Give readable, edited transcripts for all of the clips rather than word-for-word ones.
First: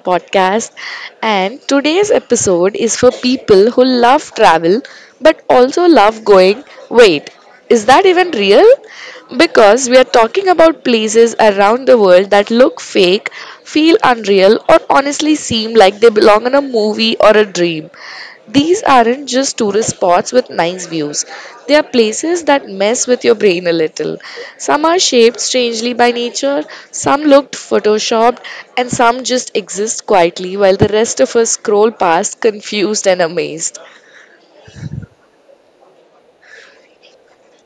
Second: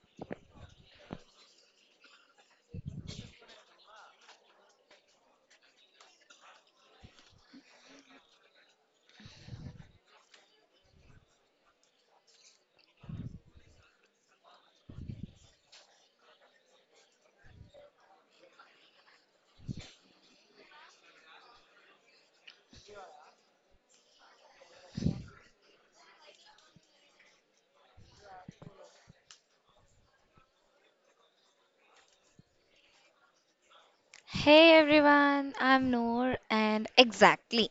podcast. And today's episode is for people who love travel but also love going, wait, is that even real? Because we are talking about places around the world that look fake, feel unreal, or honestly seem like they belong in a movie or a dream. These aren't just tourist spots with nice views. They are places that mess with your brain a little. Some are shaped strangely by nature, some looked photoshopped, and some just exist quietly while the rest of us scroll past confused and amazed. Hey everyone, I'm Noor, and exactly.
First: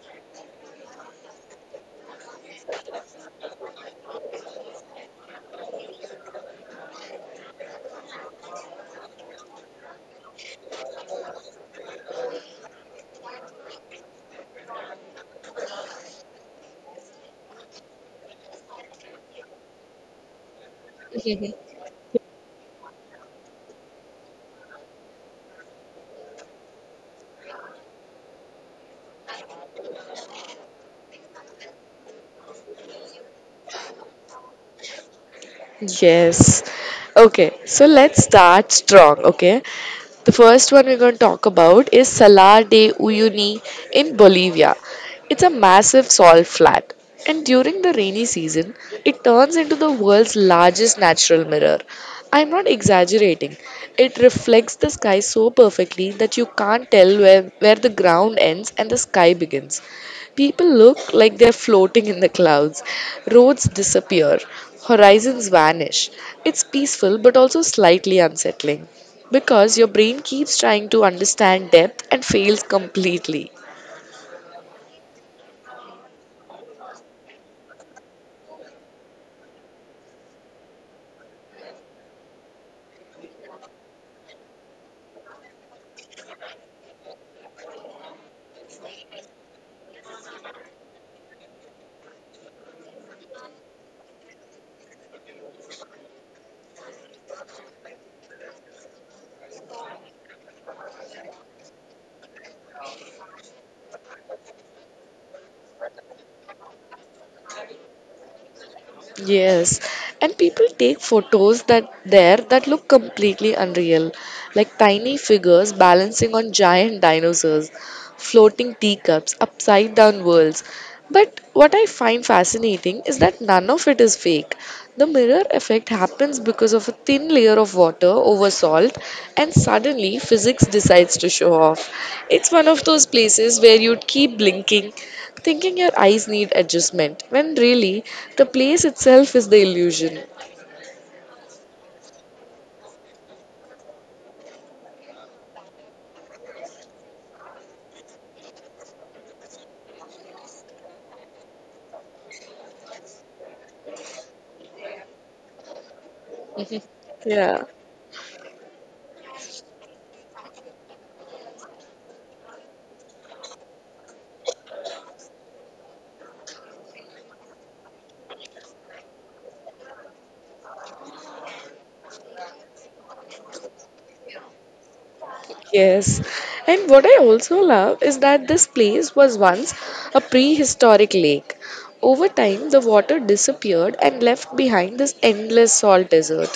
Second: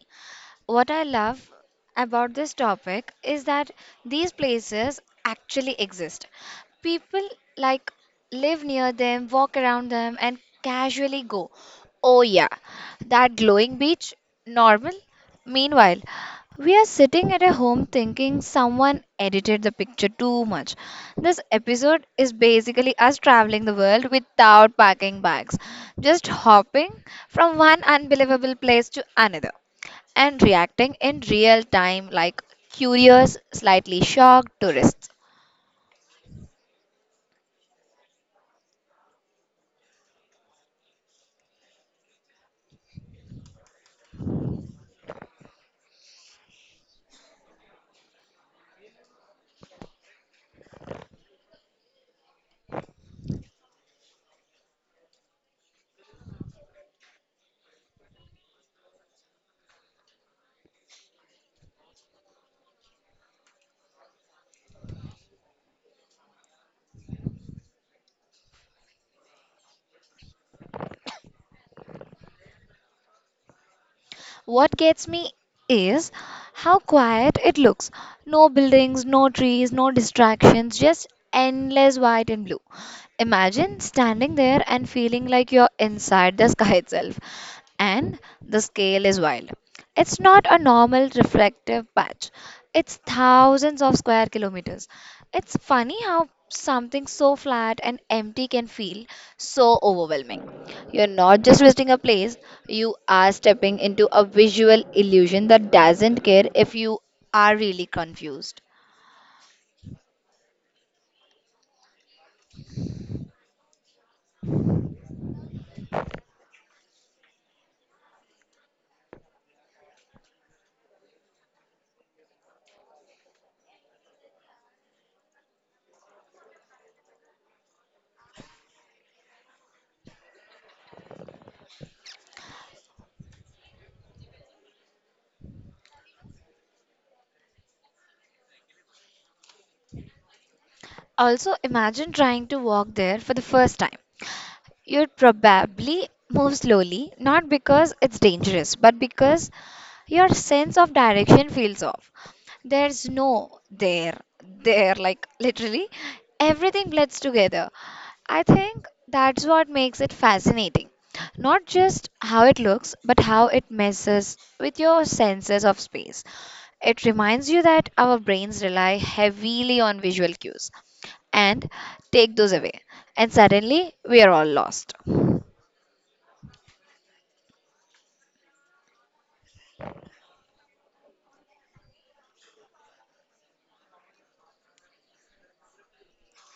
What I love about this topic is that these places actually exist. People like live near them, walk around them, and casually go, "Oh, yeah, that glowing beach, normal." Meanwhile, we are sitting at a home thinking someone edited the picture too much. This episode is basically us traveling the world without packing bags, just hopping from one unbelievable place to another and reacting in real time like curious, slightly shocked tourists. Yes. Okay, so let's start strong, okay? The first one we're going to talk about is Salar de Uyuni in Bolivia. It's a massive salt flat, and during the rainy season, it turns into the world's largest natural mirror. I'm not exaggerating. It reflects the sky so perfectly that you can't tell where the ground ends and the sky begins. People look like they're floating in the clouds. Roads disappear. Horizons vanish. It's peaceful but also slightly unsettling because your brain keeps trying to understand depth and fails completely. What gets me is how quiet it looks. No buildings, no trees, no distractions, just endless white and blue. Imagine standing there and feeling like you're inside the sky itself. And the scale is wild. It's not a normal reflective patch, it's thousands of square kilometers. It's funny how something so flat and empty can feel so overwhelming. You're not just visiting a place, you are stepping into a visual illusion that doesn't care if you are really confused. Yes, and people take photos that look completely unreal, like tiny figures balancing on giant dinosaurs, floating teacups, upside down worlds. But what I find fascinating is that none of it is fake. The mirror effect happens because of a thin layer of water over salt, and suddenly physics decides to show off. It's one of those places where you'd keep blinking, thinking your eyes need adjustment, when really the place itself is the illusion. Also, imagine trying to walk there for the first time. You'd probably move slowly, not because it's dangerous, but because your sense of direction feels off. There's no there, there, like literally everything blends Yeah. together. I think that's what makes it fascinating. Not just how it looks, but how it messes with your senses of space. It reminds you that our brains rely heavily on visual cues and take those away, and suddenly we are all lost. Yes, and what I also love is that this place was once a prehistoric lake. Over time, the water disappeared and left behind this endless salt desert.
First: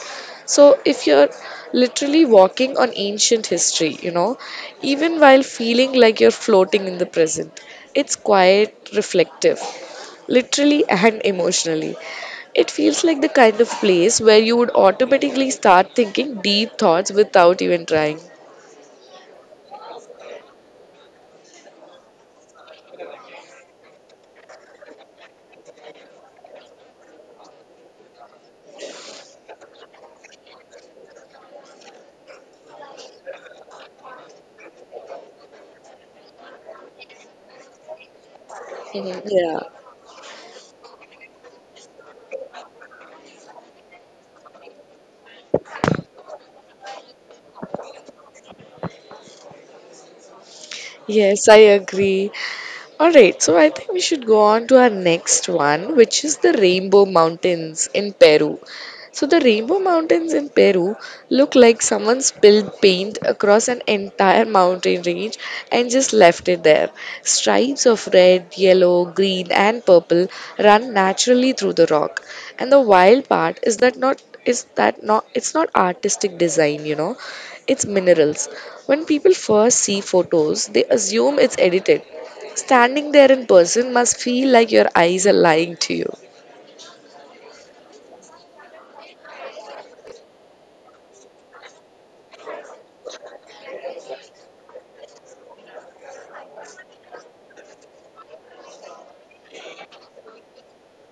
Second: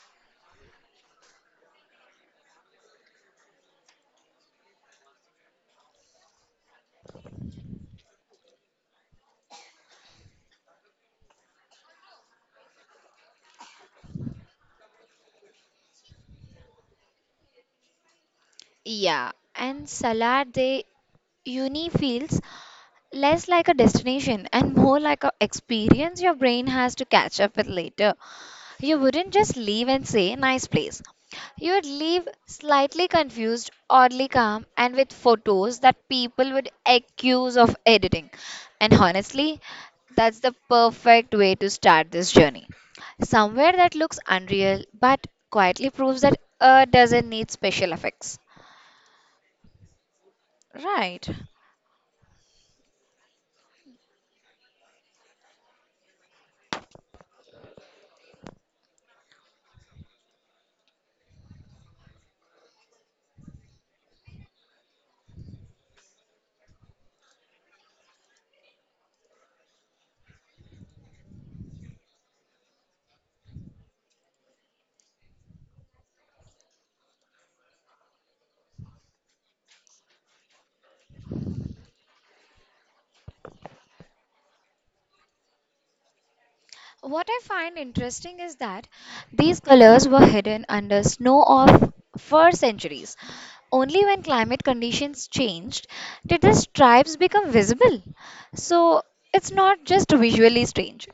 So, if you're literally walking on ancient history, you know, even while feeling like you're floating in the present, it's quite reflective, literally and emotionally. It feels like the kind of place where you would automatically start thinking deep thoughts without even trying. Yeah, and Salar de Uni feels less like a destination and more like a experience your brain has to catch up with later. You wouldn't just leave and say nice place, you would leave slightly confused, oddly calm, and with photos that people would accuse of editing. And honestly, Yeah. that's the perfect way to start this journey, somewhere that looks unreal but quietly proves that earth doesn't need special effects. Right. Yes, I agree. All right, so I think we should go on to our next one, which is the Rainbow Mountains in Peru. So, the Rainbow Mountains in Peru look like someone spilled paint across an entire mountain range and just left it there. Stripes of red, yellow, green, and purple run naturally through the rock. And the wild part is that not it's not artistic design, you know, it's minerals. When people first see photos, they assume it's edited. Standing there in person must feel like your eyes are lying to you. What I find interesting is that these colors were hidden under snow of for centuries. Only when climate conditions changed did the stripes become visible. So it's not just visually strange.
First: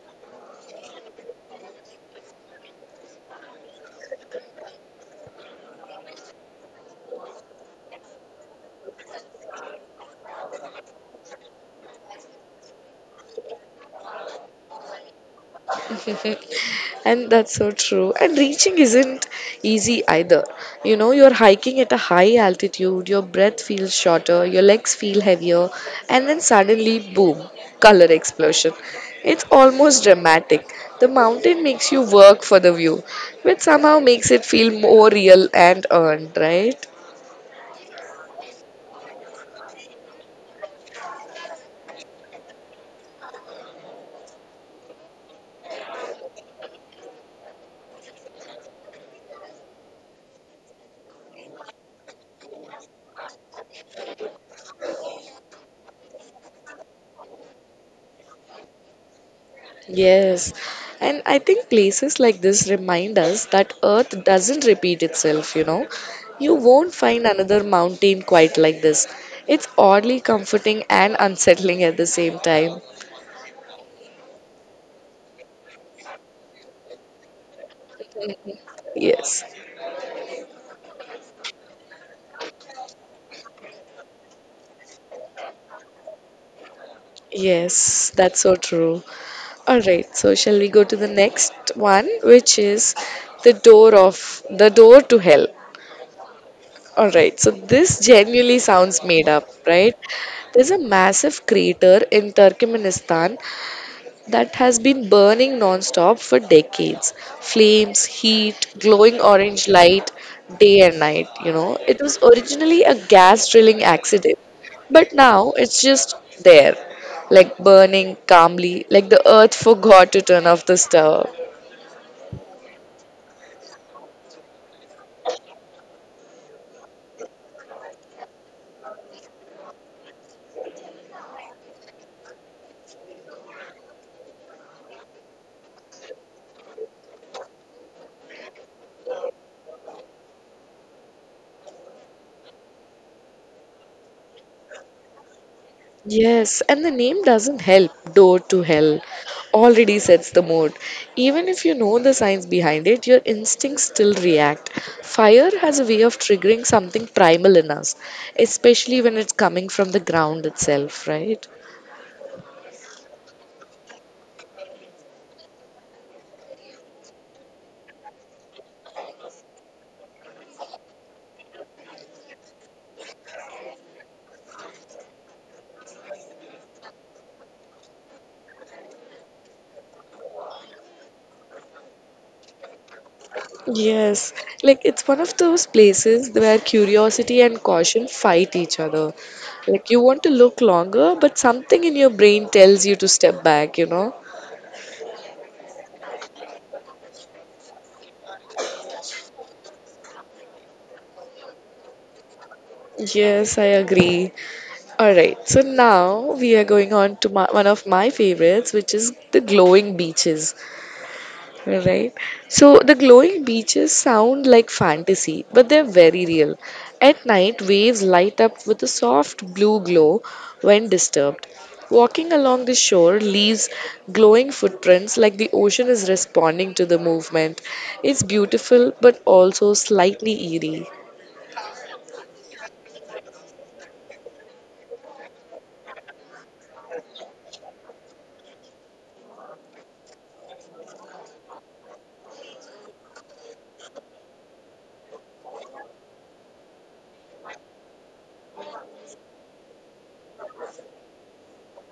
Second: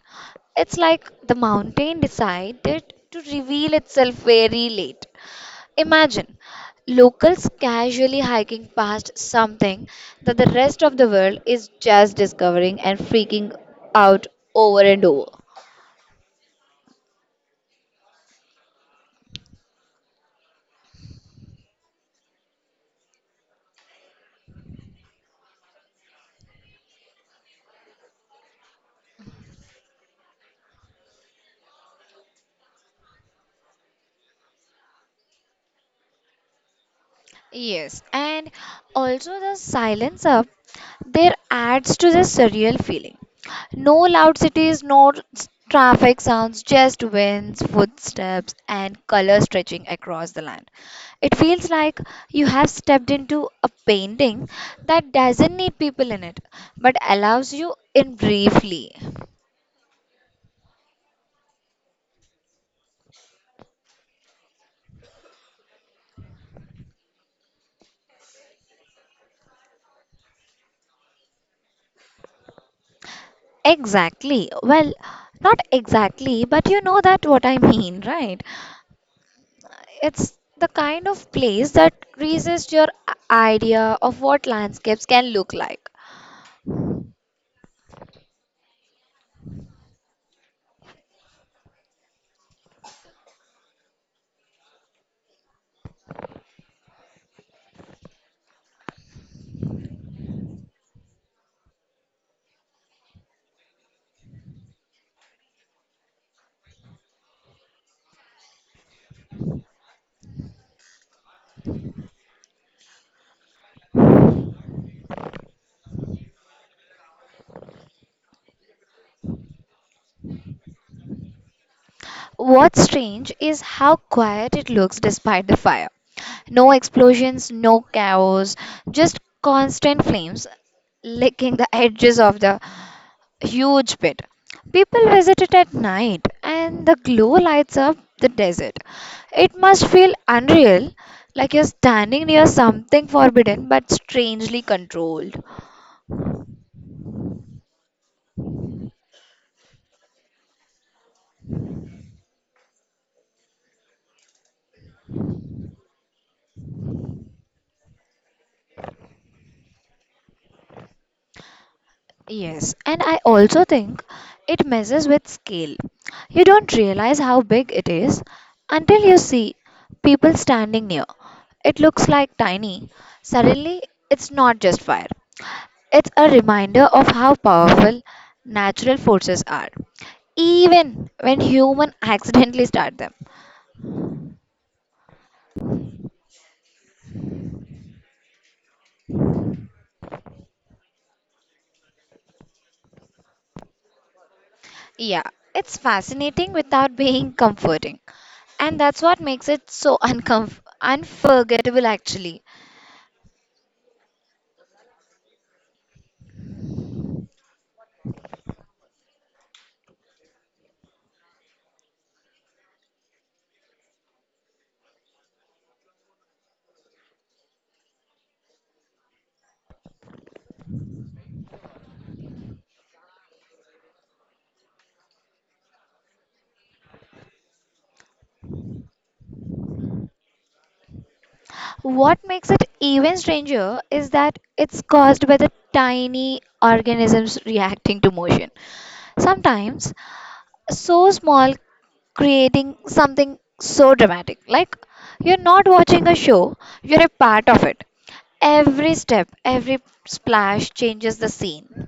It's like the mountain decided to reveal itself very late. Imagine locals casually hiking past something that the rest of the world is just discovering and freaking out over and over. And that's so true. And reaching isn't easy either. You know, you're hiking at a high altitude, your breath feels shorter, your legs feel heavier, and then suddenly, boom, color explosion. It's almost dramatic. The mountain makes you work for the view, which somehow makes it feel more real and earned, right? Yes, and also the silence up there adds to the surreal feeling. No loud cities, no traffic sounds, just winds, footsteps, and color stretching across the land. It feels like you have stepped into a painting that doesn't need people in it, but allows you in briefly. Yes. And I think places like this remind us that Earth doesn't repeat itself, you know. You won't find another mountain quite like this. It's oddly comforting and unsettling at the same time. Exactly. Well, not exactly, but you know that what I mean, right? Yes. It's the kind of place that resists your idea of what landscapes can look like. Yes, that's so true. All right, so shall we go to the next one, which is the door to hell. All right, so this genuinely sounds made up, right? There's a massive crater in Turkmenistan that has been burning non-stop for decades. Flames, heat, glowing orange light, day and night, you know. It was originally a gas drilling accident, but now it's just there, like burning calmly, like the earth forgot to turn off the stove. What's strange is how quiet it looks despite the fire. No explosions, no chaos, just constant flames licking the edges of the huge pit. People visit it at night and the glow lights up the desert. It must feel unreal, like you're standing near something forbidden but strangely controlled. Yes, and the name doesn't help. Door to Hell already sets the mood. Even if you know the science behind it, your instincts still react. Fire has a way of triggering something primal in us, especially when it's coming from the ground itself, right? Yes, and I also think it messes with scale. You don't realize how big it is until you see people standing near. It looks like tiny. Suddenly, it's not just fire, it's a reminder of how powerful natural forces are, even when human accidentally start them. Yes, like it's one of those places where curiosity and caution fight each other. Like you want to look longer, but something in your brain tells you to step back, you know? Yeah, it's fascinating without being comforting. And that's what makes it so unforgettable, actually. Yes, I agree. All right, so now we are going on to one of my favorites, which is the glowing beaches. All right, so the glowing beaches sound like fantasy, but they're very real. At night, waves light up with a soft blue glow when disturbed. Walking along the shore leaves glowing footprints like the ocean is responding to the movement. It's beautiful but also slightly eerie. What makes it even stranger is that it's caused by the tiny organisms reacting to motion. Sometimes so small, creating something so dramatic. Like you're not watching a show, you're a part of it. Every step, every splash changes the scene.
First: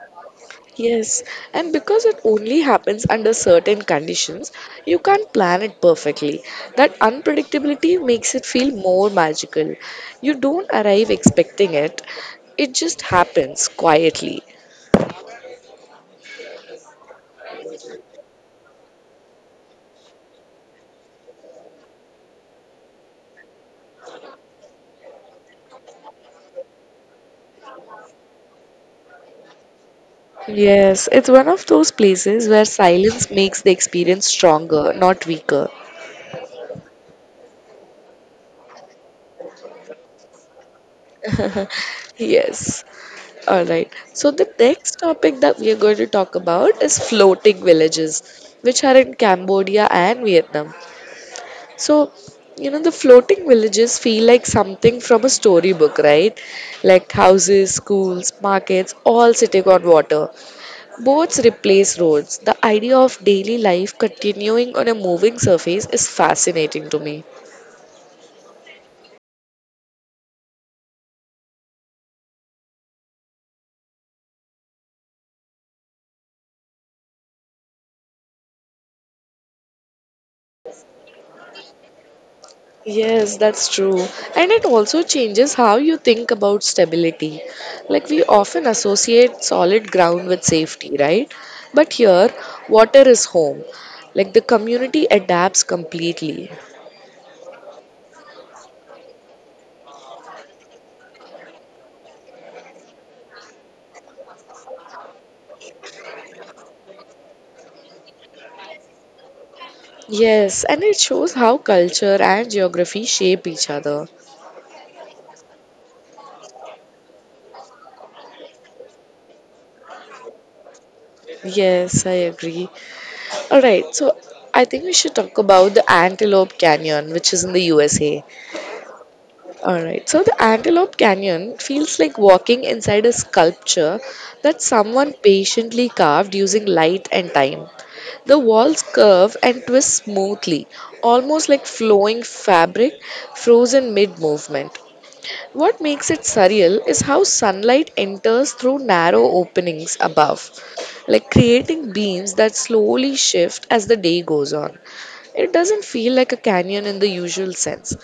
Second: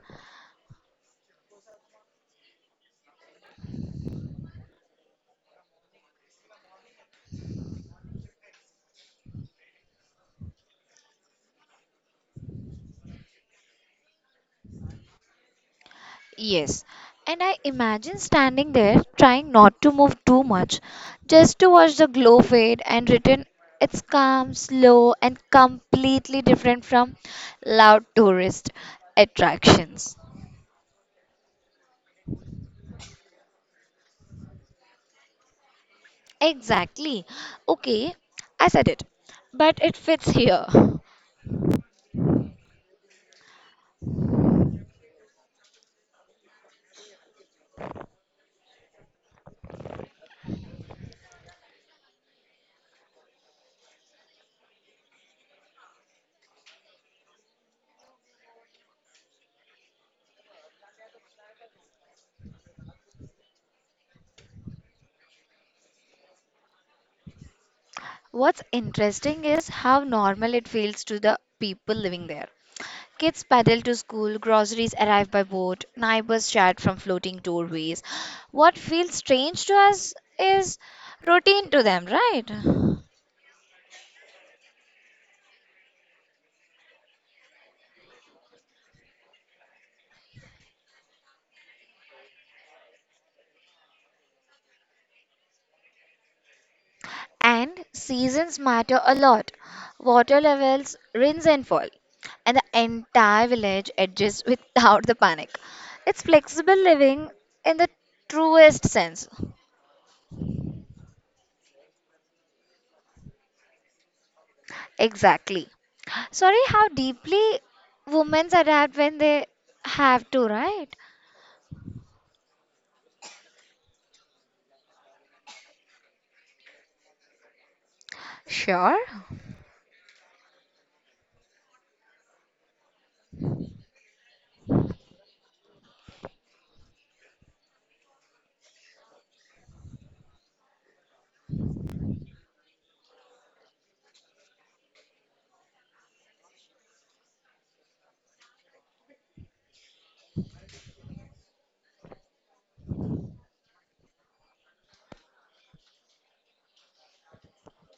Yes, and because it only happens under certain conditions, you can't plan it perfectly. That unpredictability makes it feel more magical. You don't arrive expecting it, it just happens quietly. Yes, and I imagine standing there trying not to move too much, just to watch the glow fade and return. It's calm, slow, and completely different from loud tourist attractions. Yes, it's one of those places where silence makes the experience stronger, not weaker. Exactly. Okay, I said it, but it fits here. Yes. All right. So the next topic that we are going to talk about is floating villages, which are in Cambodia and Vietnam. So, you know, the floating villages feel like something from a storybook, right? Like houses, schools, markets, all sitting on water. Boats replace roads. The idea of daily life continuing on a moving surface is fascinating to me. What's interesting is how normal it feels to the people living there. Kids paddle to school, groceries arrive by boat, neighbors chat from floating doorways. What feels strange to us is routine to them, right? Yes, that's true. And it also changes how you think about stability. Like we often associate solid ground with safety, right? But here, water is home. Like the community adapts completely. And seasons matter a lot. Water levels rinse and fall, and the entire village adjusts without the panic. It's flexible living in the truest sense. Yes, and it shows how culture and geography shape each other. Exactly. Sorry how deeply women adapt when they have to, right? Yes, I agree. All right, so I think we should talk about the Antelope Canyon, which is in the USA. Sure. All right, so the Antelope Canyon feels like walking inside a sculpture that someone patiently carved using light and time. The walls curve and twist smoothly, almost like flowing fabric frozen mid movement. What makes it surreal is how sunlight enters through narrow openings above, like creating beams that slowly shift as the day goes on. It doesn't feel like a canyon in the usual sense.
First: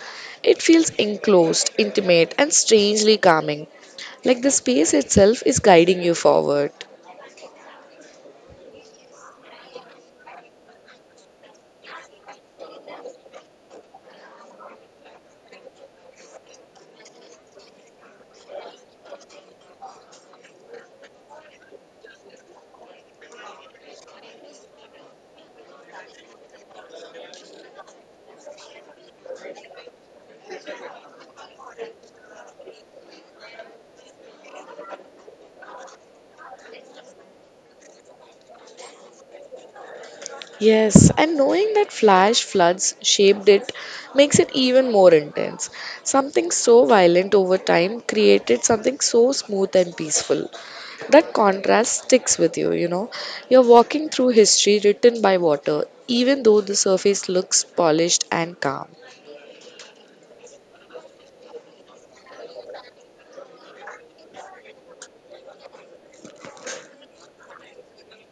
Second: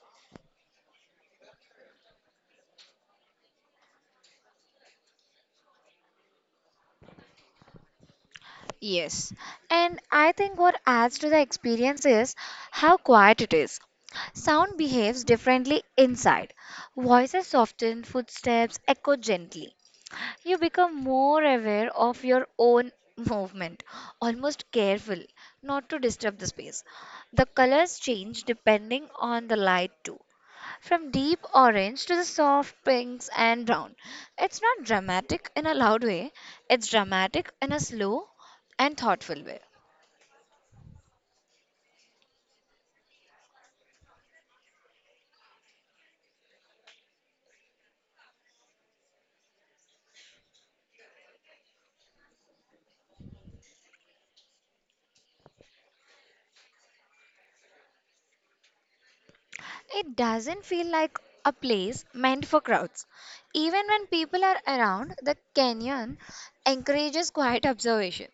It feels enclosed, intimate, and strangely calming, like the space itself is guiding you forward. Yes. And I think what adds to the experience is how quiet it is. Sound behaves differently inside. Voices soften, footsteps echo gently. You become more aware of your own movement, almost careful not to disturb the space. The colors change depending on the light, too. From deep orange to the soft pinks and brown. It's not dramatic in a loud way, it's dramatic in a slow and thoughtful way. Yes, and knowing that flash floods shaped it makes it even more intense. Something so violent over time created something so smooth and peaceful. That contrast sticks with you, you know. You're walking through history written by water, even though the surface looks polished and calm. It doesn't feel like a place meant for crowds. Even when people are around, the canyon encourages quiet observation.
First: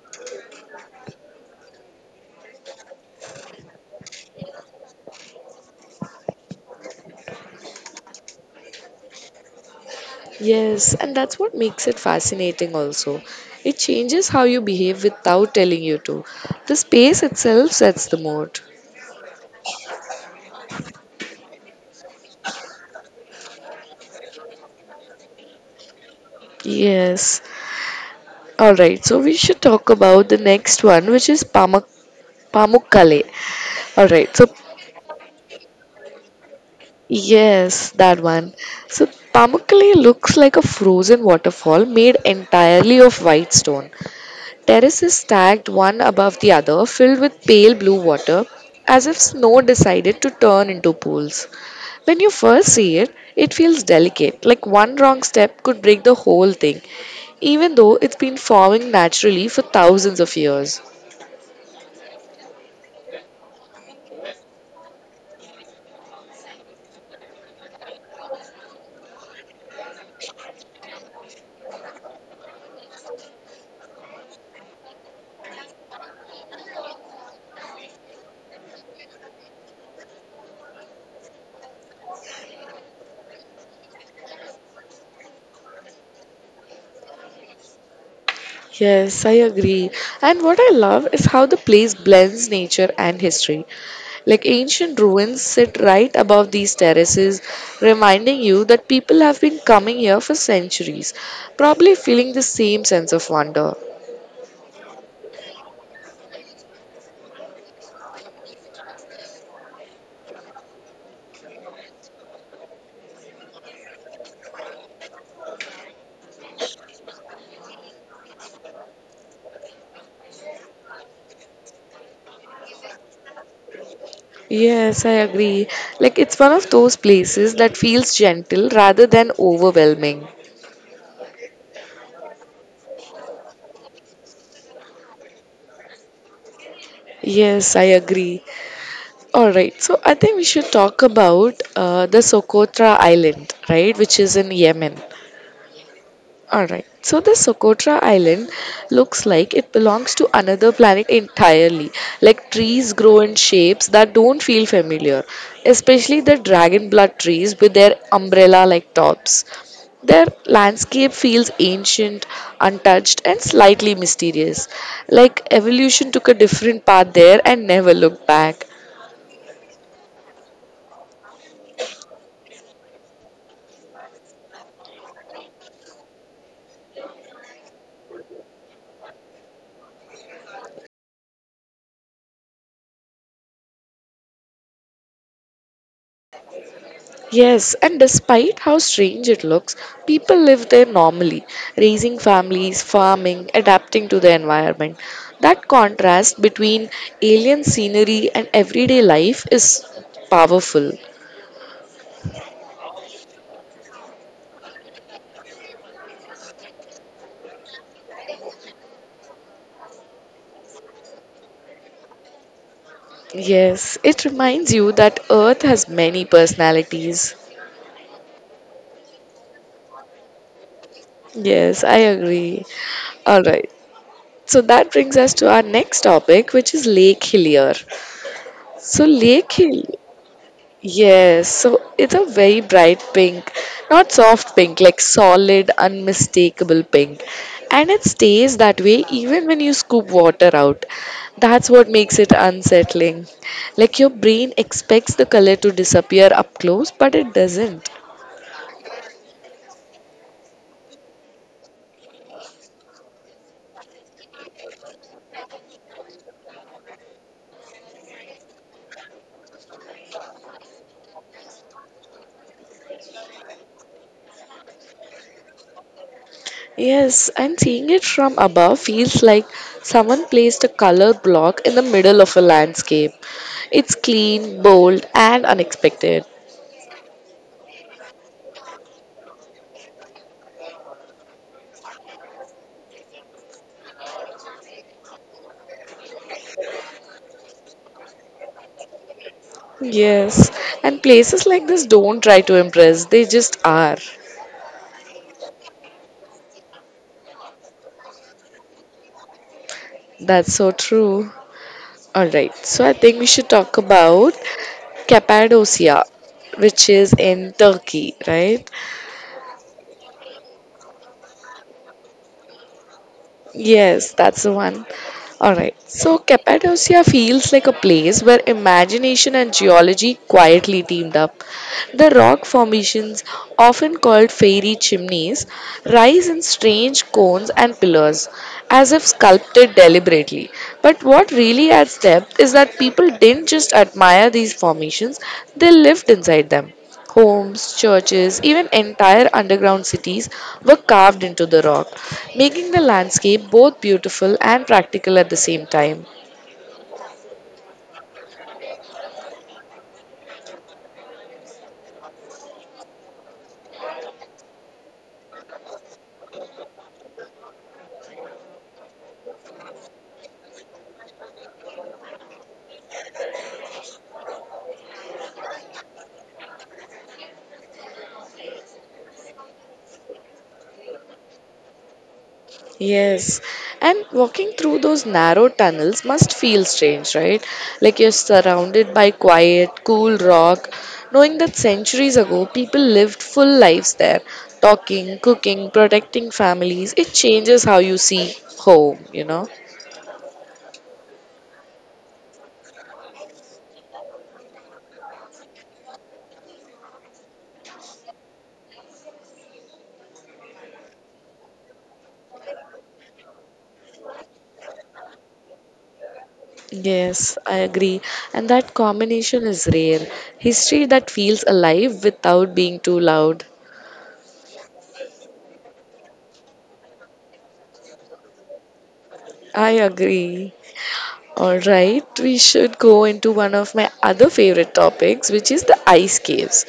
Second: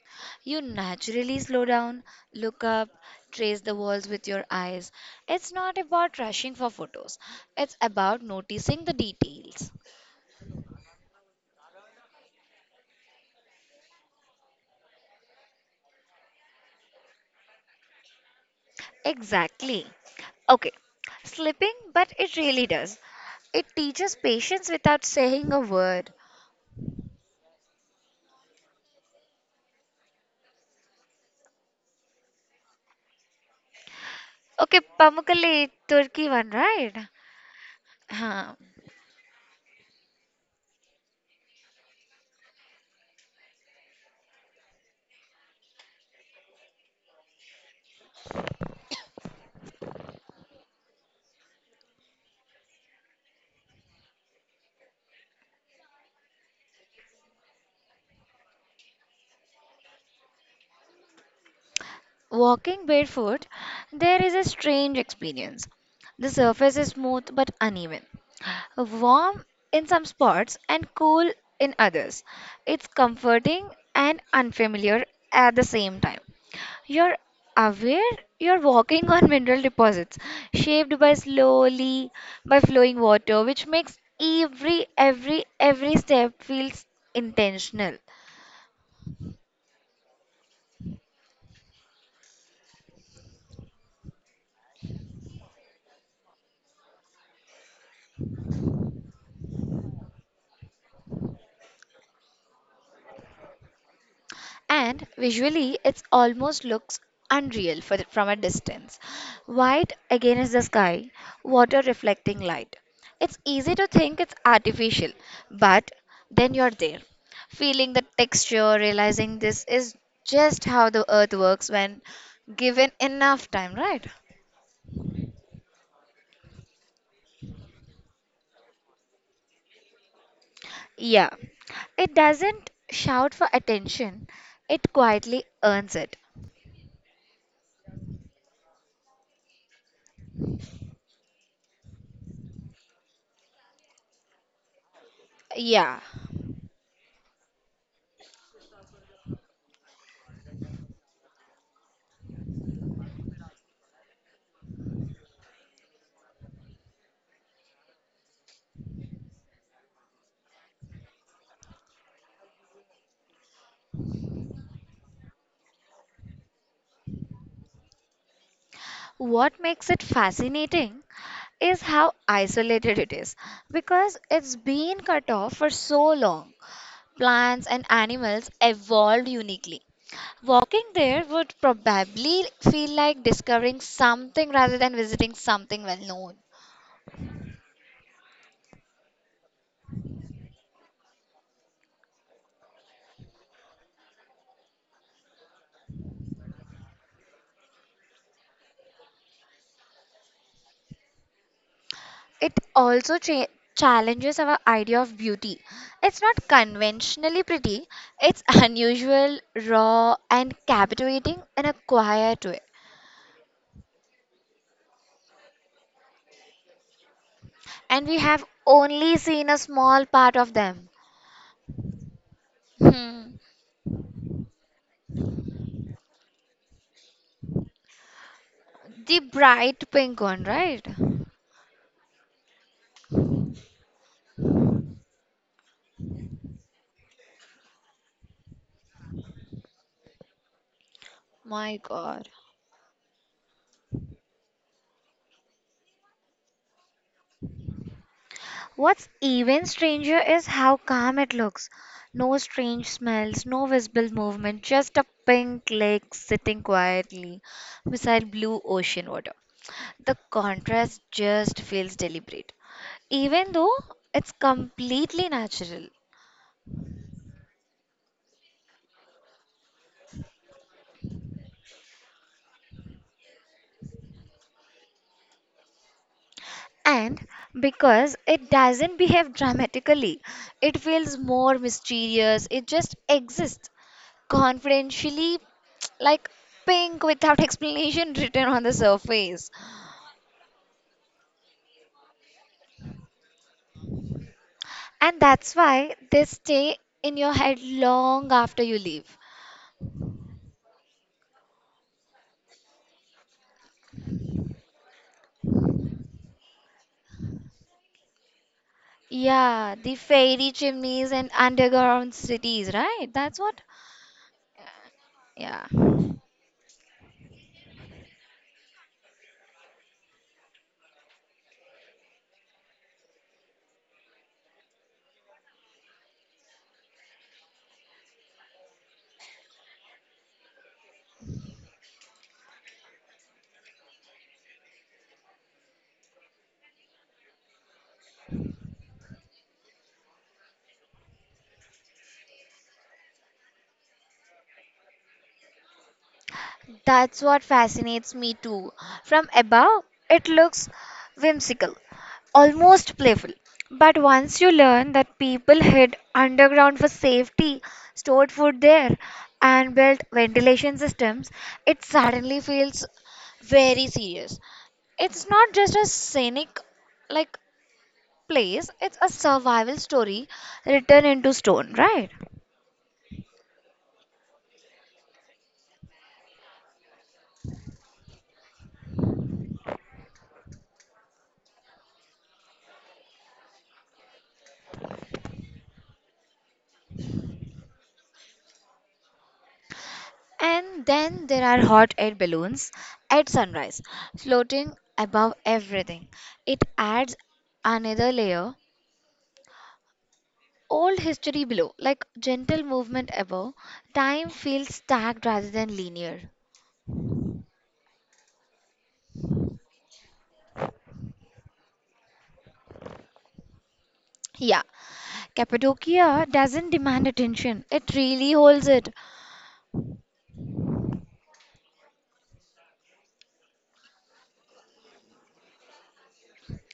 You naturally slow down, look up, trace the walls with your eyes. It's not about rushing for photos, it's about noticing the details. Yes, and that's what makes it fascinating also. It changes how you behave without telling you to. The space itself sets the mood. Exactly. Okay, slipping, but it really does. It teaches patience without saying a word. Yes. All right, so we should talk about the next one, which is Pamukkale. All right, so Okay, Pamukkale, Turkey one, right? yes, that one. Huh. So Pamukkale looks like a frozen waterfall made entirely of white stone. Terraces stacked one above the other, filled with pale blue water, as if snow decided to turn into pools. When you first see it, it feels delicate, like one wrong step could break the whole thing, even though it's been forming naturally for thousands of years. Walking barefoot, there is a strange experience. The surface is smooth but uneven, warm in some spots and cool in others. It's comforting and unfamiliar at the same time. You're aware you're walking on mineral deposits shaped by slowly by flowing water, which makes every step feels intentional. Yes, I agree. And what I love is how the place blends nature and history. Like ancient ruins sit right above these terraces, reminding you that people have been coming here for centuries, probably feeling the same sense of wonder. And visually it almost looks unreal for from a distance. White again is the sky, water reflecting light, it's easy to think it's artificial, but then you're there, feeling the texture, realizing this is just how the earth works when given enough time, right? Yes, I agree. Like it's one of those places that feels gentle rather than overwhelming. Yeah, it doesn't shout for attention, it quietly earns it. Yes, I agree. All right, so I think we should talk about the Socotra Island, right, which is in Yemen. Yeah. Alright, so the Socotra Island looks like it belongs to another planet entirely. Like trees grow in shapes that don't feel familiar, especially the dragon blood trees with their umbrella like tops. Their landscape feels ancient, untouched, and slightly mysterious. Like evolution took a different path there and never looked back. What makes it fascinating is how isolated it is because it's been cut off for so long. Plants and animals evolved uniquely. Walking there would probably feel like discovering something rather than visiting something well known. Yes, and despite how strange it looks, people live there normally, raising families, farming, adapting to the environment. That contrast between alien scenery and everyday life is powerful. It also challenges our idea of beauty. It's not conventionally pretty, it's unusual, raw, and captivating in a quiet way. Yes, it reminds you that Earth has many personalities. And we have only seen a small part of them. Yes, I agree. Hmm. All right. So that brings us to our next topic, which is Lake Hillier. So The Lake bright Hill. pink one, right? Yes, so it's a very bright pink, not soft pink, like solid, unmistakable pink. And it stays that way even when you scoop water out. That's My what makes God. it unsettling. Like your brain expects the color to disappear up close, but it doesn't. What's even stranger is how calm it looks. No strange smells, no visible movement, just a pink lake sitting quietly beside blue ocean water. The contrast just feels deliberate, even though it's completely natural. Yes, and seeing it from above feels like someone placed a color block in the middle of a landscape. It's clean, bold, and unexpected. And because it doesn't behave dramatically, it feels more mysterious. It just exists confidentially, like pink without explanation written on the surface. Yes, and places like this don't try to impress, they just are. And that's why they stay in your head long after you leave. That's so true. Alright, so I think we should talk about Cappadocia, which is in Turkey, right? Yeah, the fairy chimneys and underground cities, right? That's what. Yes, that's the one. Yeah. Alright, so Cappadocia feels like a place where imagination and geology quietly teamed up. The rock formations, often called fairy chimneys, rise in strange cones and pillars, as if sculpted deliberately. But what really adds depth is that people didn't just admire these formations, they lived inside them. Homes, churches, even entire underground cities were carved into the rock, making the landscape both beautiful and practical at the same time. That's what fascinates me too. From above, it looks whimsical, almost playful. But once you learn that people hid underground for safety, stored food there, and built ventilation systems, it suddenly feels very serious. It's not just a scenic like place, it's a survival story written into stone, right? Yes, and walking through those narrow tunnels must feel strange, right? Like you're surrounded by quiet, cool rock, knowing that centuries ago people lived full lives there, talking, cooking, protecting families. It changes how you see home, you know? And then there are hot air balloons at sunrise, floating above everything. It adds another layer. Old history below, like gentle movement above, time feels stacked rather than linear. Yes, I agree. And that combination is rare. History that feels alive without being too loud. Yeah, Cappadocia doesn't demand attention, it really holds it. I agree. All right, we should go into one of my other favorite topics, which is the ice caves.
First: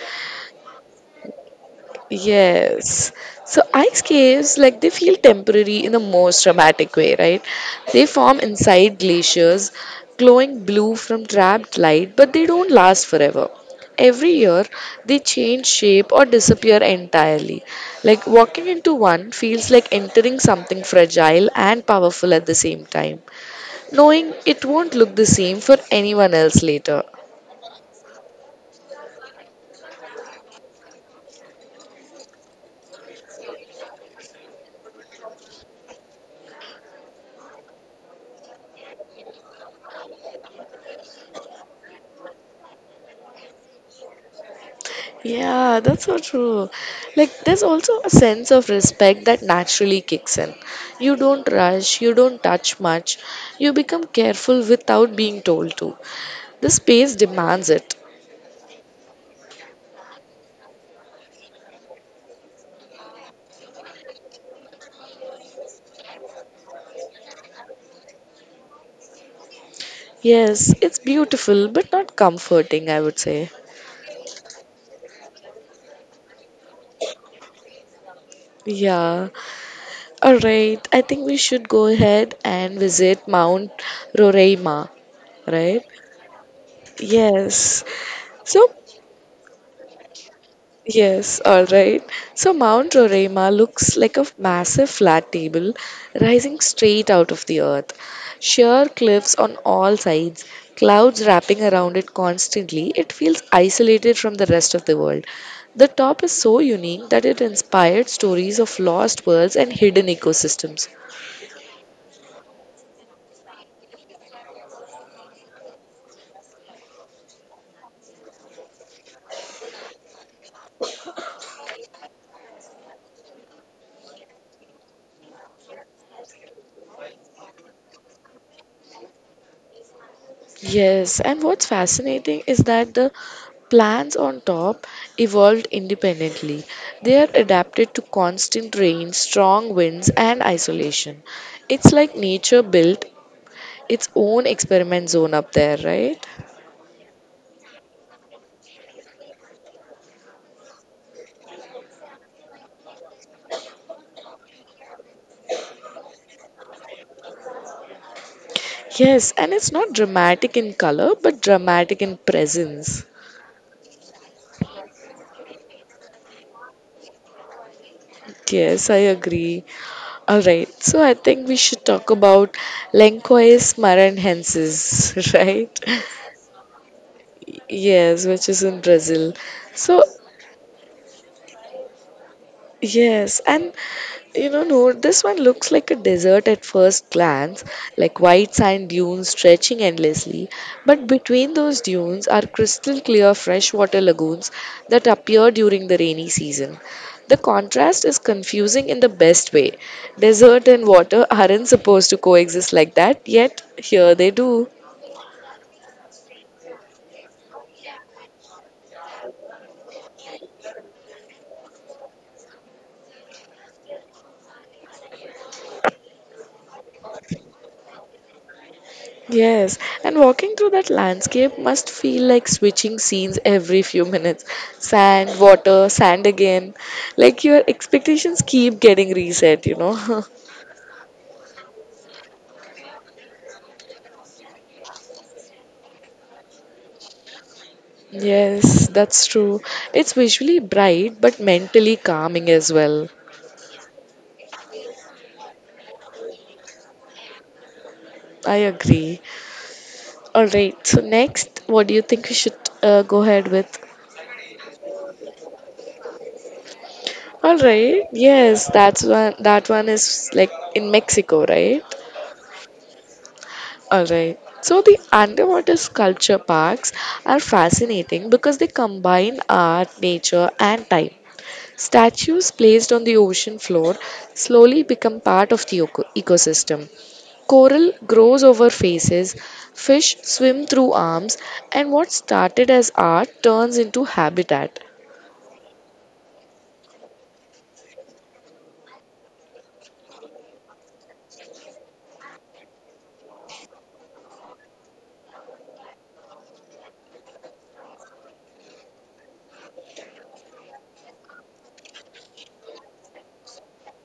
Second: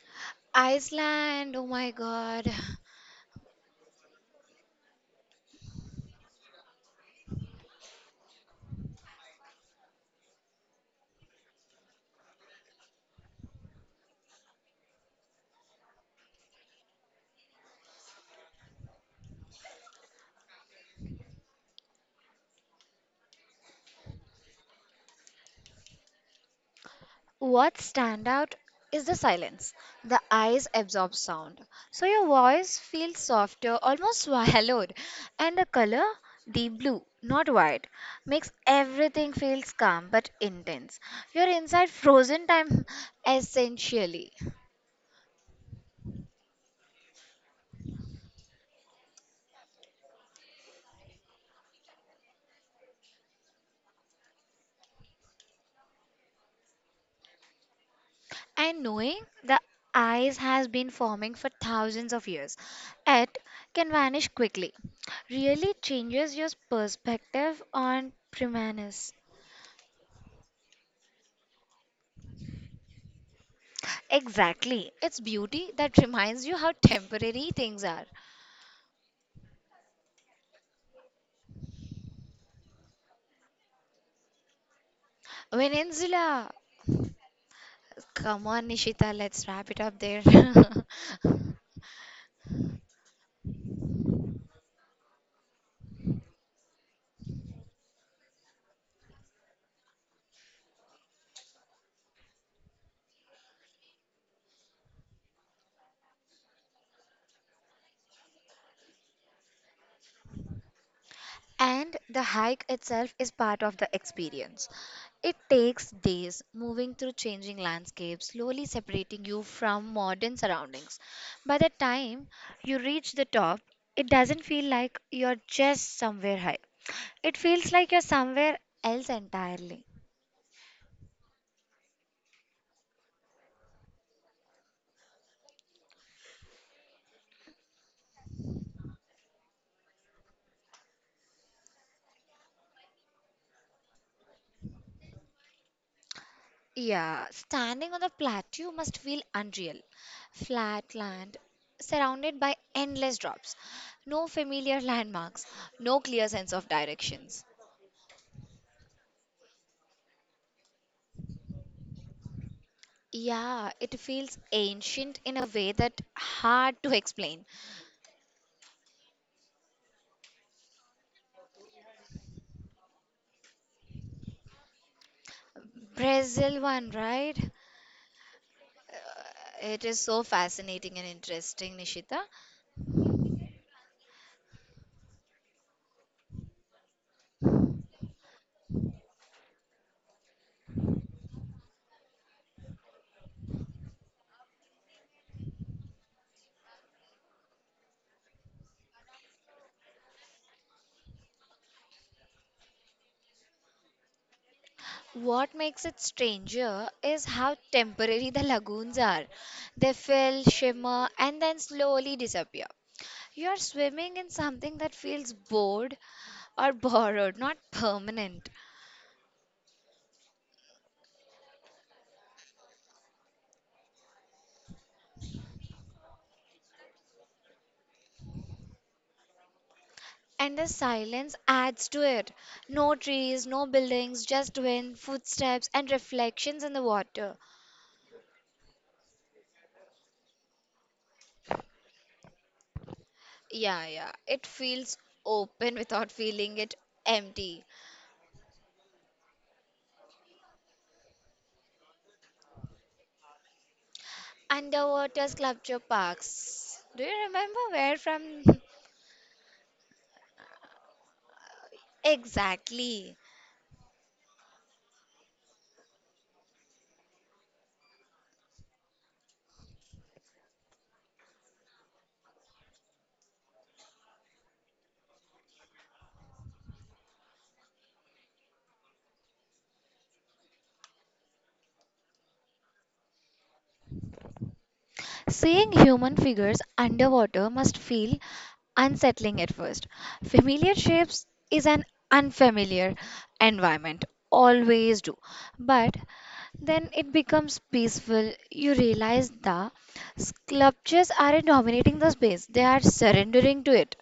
Iceland, oh my god. Yes. So, ice caves, like they feel temporary in the most dramatic way, right? They form inside glaciers, glowing blue from trapped light, but they don't last forever. Every year, they change shape or disappear entirely. Like walking into one feels like entering something fragile and powerful at the same time knowing it won't look the same for anyone else later. What stand out is the silence. The eyes absorb sound, so your voice feels softer, almost swallowed, and the color, the blue, not white, makes everything feels calm but intense. You're inside frozen time essentially, Yeah, that's so true. Like, there's also a sense of respect that naturally kicks in. You don't rush, you don't touch much, you become careful without being told to. The space demands it. and knowing the eyes has been forming for thousands of years, it can vanish quickly. Really changes your perspective on premise. Yes, it's beautiful, but not comforting, I would say. Exactly. It's beauty that reminds you how temporary things are. Yeah. All right. I think we should go ahead and visit Mount Roraima, right? Venezuela! Yes. Come on, So Nishita, let's wrap it up there. yes, all right. So Mount Roraima looks like a massive flat table rising straight out of the earth. Sheer cliffs on all sides, clouds wrapping around it constantly, it feels isolated from the rest of the world. The top is so unique that it inspired stories of lost worlds and hidden ecosystems. And the hike itself is part of the experience. It takes days moving through changing landscapes, slowly separating you from modern surroundings. By the time you reach the top, it doesn't feel like you're just somewhere high. It feels like you're somewhere else entirely. Yes, and what's fascinating is that the plants on top evolved independently. They are adapted to constant rain, strong winds, and isolation. It's like nature built its own experiment zone up there, right? Yeah, standing on the plateau must feel unreal. Flat land, surrounded by endless drops, no familiar landmarks, no clear sense of directions. Yes, and it's not dramatic in color, but dramatic in presence. Yeah, it feels ancient in a way that hard to explain. Yes, I agree. All right, so I think we should talk about Lencois maranhensis, right? Brazil one, right? Yes, which is in Brazil. It is So, so fascinating and interesting, Nishita. yes, and you know, no, this one looks like a desert at first glance, like white sand dunes stretching endlessly. But between those dunes are crystal clear freshwater lagoons that appear during the rainy season. The contrast is confusing in the best way. Desert and water aren't supposed to coexist like that, yet here they do. What makes it stranger is how temporary the lagoons are. They fill, shimmer, and then slowly disappear. You are swimming in something that feels bored or borrowed, not permanent. Yes, and walking through that landscape must feel like switching scenes every few minutes. Sand, water, sand again. Like your expectations keep getting reset, you know. And the silence adds to it. No trees, no buildings, just wind, footsteps, and reflections in the water. Yes, that's true. It's visually bright but mentally calming as well. Yeah, yeah. it feels open without feeling it empty. I agree. All right, so next, what do you think we should go ahead with? Underwater sculpture parks. Do you remember All where right, from? yes, that's one. That one is like in Mexico, right? Exactly. All right. So the underwater sculpture parks are fascinating because they combine art, nature, and time. Statues placed on the ocean floor slowly become part of the ecosystem. Coral grows over faces, fish swim through arms, and what started as art turns into habitat. Seeing human figures underwater must feel unsettling at first. Familiar shapes is an unfamiliar environment, always do. But then it becomes peaceful. You realize the sculptures aren't dominating the space, they are surrendering to it.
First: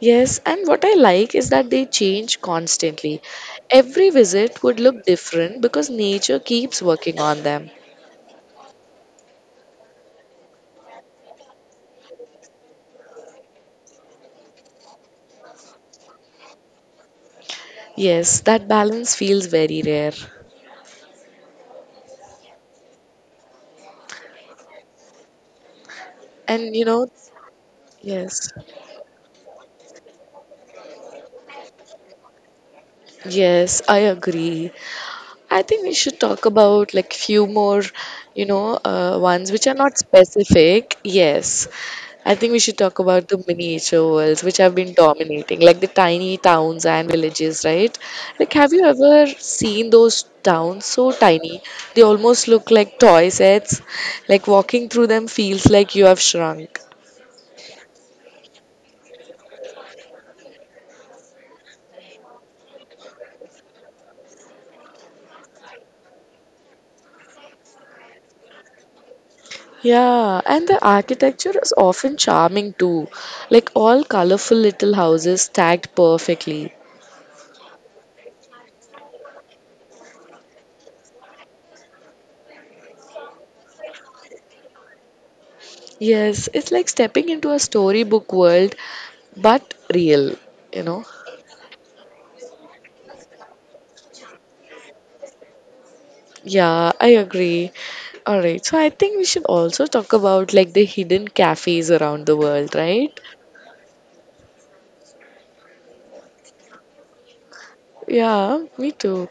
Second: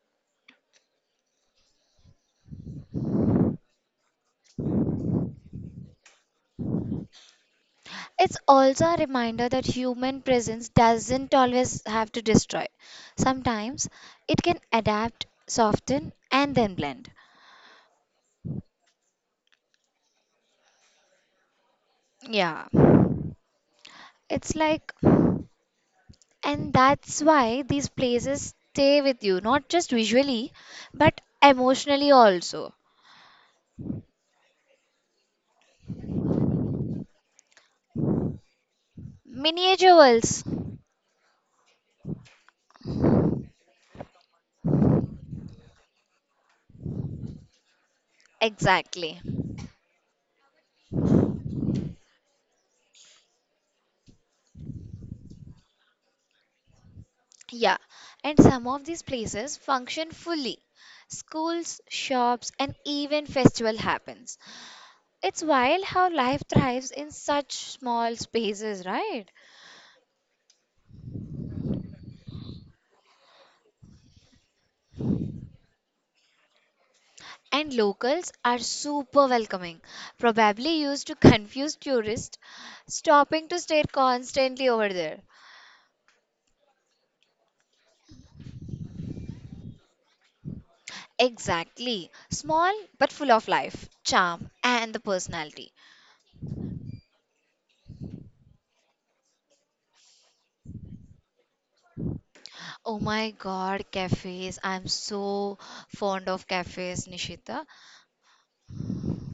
Yes, and what I like is that they change constantly. Every visit would look different because nature keeps working on them. It's also a reminder that human presence doesn't always have to destroy. Sometimes it can adapt, soften, and then blend. Yes, that balance feels very rare. Yeah. It's like, and And you know, that's why these places yes, stay with you, not just visually, but emotionally also. yes, I agree. I think we should talk about like few more, you know, ones which are Miniature not worlds. specific. Yes. I think we should talk about the miniature worlds which have been dominating, like the tiny towns and villages, right? Like, have you Exactly. ever seen those towns so tiny? They almost look like toy sets. Like, walking through them feels like you have shrunk. Yeah. And some of these places function fully. Schools, shops, and even festival happens. It's wild how life thrives in such small spaces, right? Yeah, and the architecture is often charming too, like all colorful little houses stacked perfectly. And locals are super welcoming, probably used to confuse tourists, stopping to stare constantly over there. Yes, it's like stepping into a storybook world, but real, you know? Exactly. Small but full of life, charm, and the personality. Yeah, I agree. All right, so I think we should also talk about like the hidden cafes around the world, Oh right? my god, cafes. I'm so fond of cafes, Nishita. Yeah, me too.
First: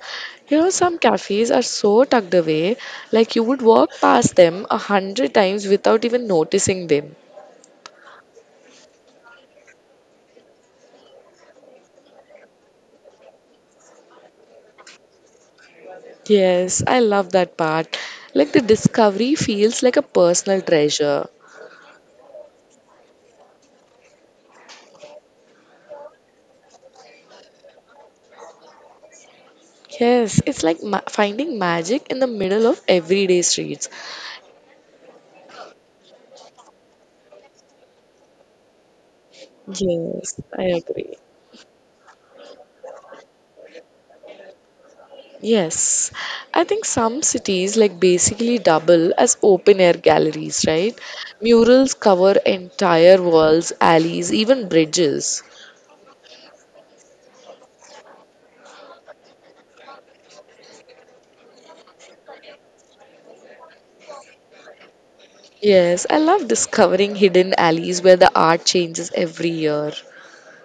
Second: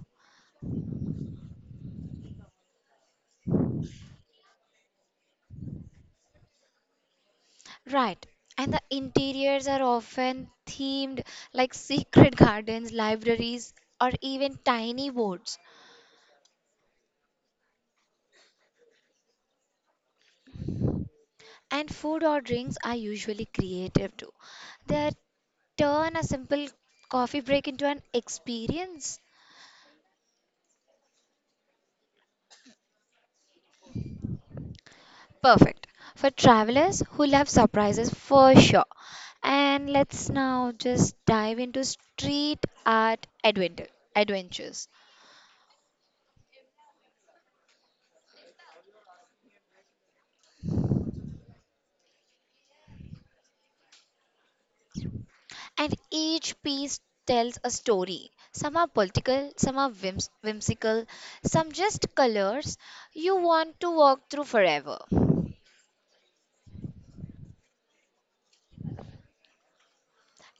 You know, some cafes are so tucked away, like you would walk past them a hundred times without even noticing them. Right. And the interiors are often themed like secret gardens, libraries, or even tiny boats. Yes, I love that part. Like the discovery feels like a personal treasure. And food or drinks are usually creative too. They turn a simple coffee break into an experience. Yes, it's like finding magic in the middle of everyday streets. Perfect for travelers who love surprises for sure. And let's Yes, I now agree. just dive into art adventure, adventures. Yes, I think some cities like basically double as open air galleries, right? Murals cover entire walls, alleys, even bridges. And each piece tells a story. Some are political, some are whimsical, some just colors you want to walk through forever. Yes, I love discovering hidden alleys where the art changes every year.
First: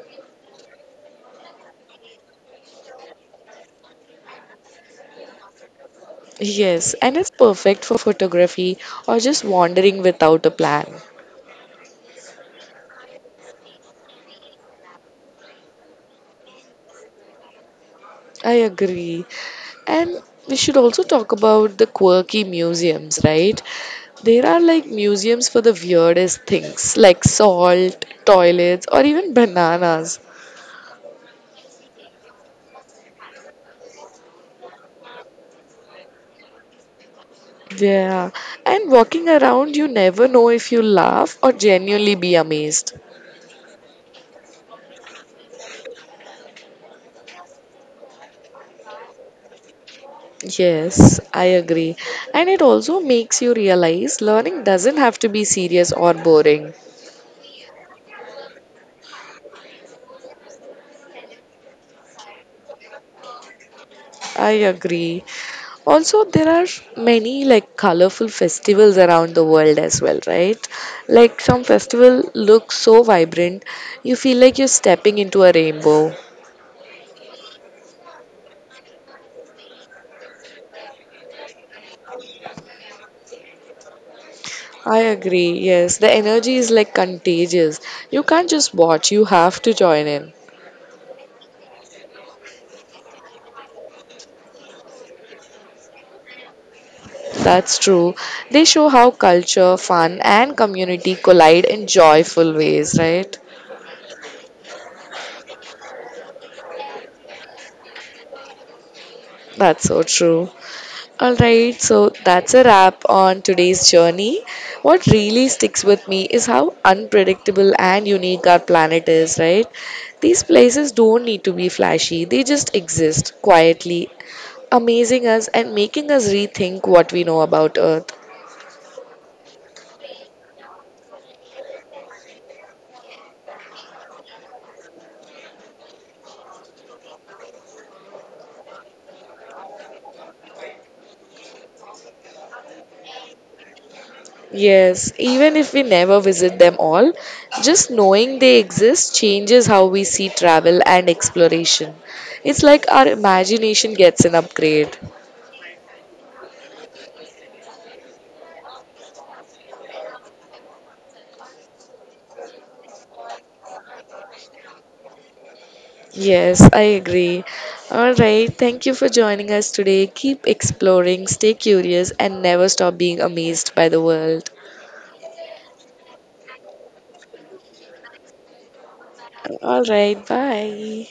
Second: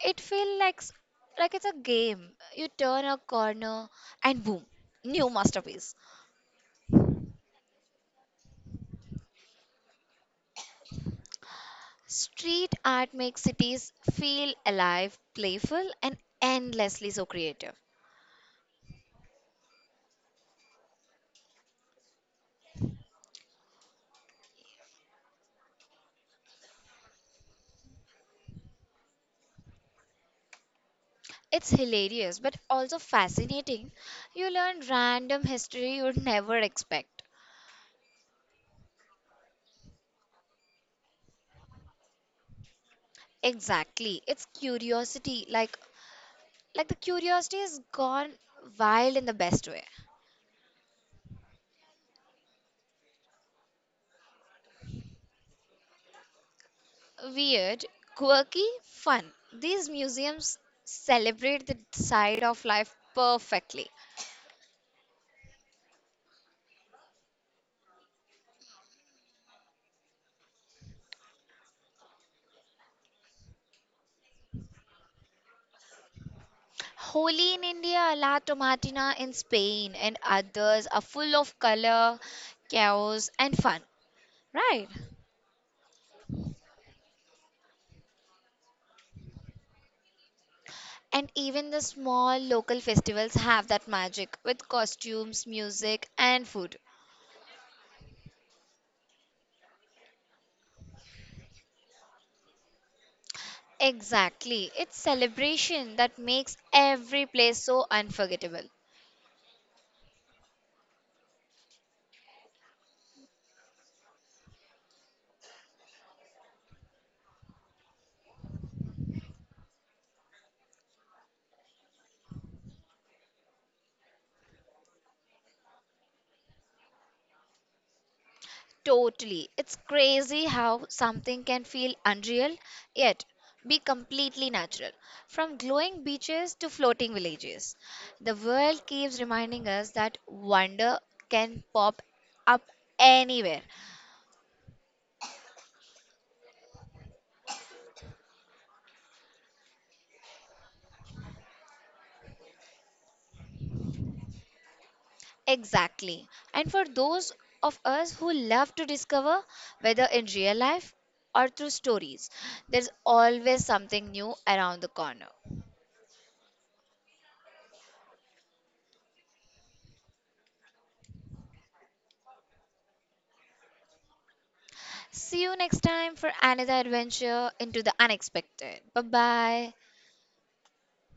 It feels like like it's a game. You turn a corner and boom, new masterpiece. Yes, and it's perfect for photography or just wandering without a plan. Street art makes cities feel alive, playful, and endlessly so creative. I agree. And we should also talk about the quirky museums, right? There are like museums for the weirdest things, like salt, toilets, or even bananas. It's hilarious but also fascinating. You learn random history you'd never expect. Yeah, and walking around, you never know if you laugh or genuinely be amazed. Exactly. It's curiosity. Like the curiosity is gone wild in the best way. Yes, I agree. And it also makes you realize learning doesn't have to be serious or boring. Weird, quirky, fun. These museums celebrate the side of life perfectly. I agree. Also, there are many like colorful festivals around the world as well, right? Like some festival looks so vibrant, you feel like you're stepping into a rainbow. Holi in India, La Tomatina in Spain, and others are full of color, chaos, and fun, right? I agree, yes. The energy is like contagious. You can't just watch, you have to join in. And even the small local festivals have that magic with costumes, music, and food. That's true. They show how culture, fun, and community collide in joyful ways, right? Exactly, it's celebration that makes every place so unforgettable. That's so true. All right, so that's a wrap on today's journey. What really sticks with me is how unpredictable and unique our planet is, right? These places don't need to be flashy, they just exist quietly, amazing us and making us rethink what we know about Earth. Totally. It's crazy how something can feel unreal yet be completely natural. From glowing beaches to floating villages, the world keeps reminding us that wonder can pop up anywhere. Yes, even if we never visit them all, just knowing they exist changes how we see travel and exploration. It's like our imagination gets an upgrade. Exactly. And for those of us who love to discover, whether in real life or through stories, there's always something new around the corner. Yes, I agree. All right. Thank you for joining us today. Keep exploring, stay curious, and never stop being amazed by the world. See you next time for another adventure into the unexpected. Bye bye. All right. Bye.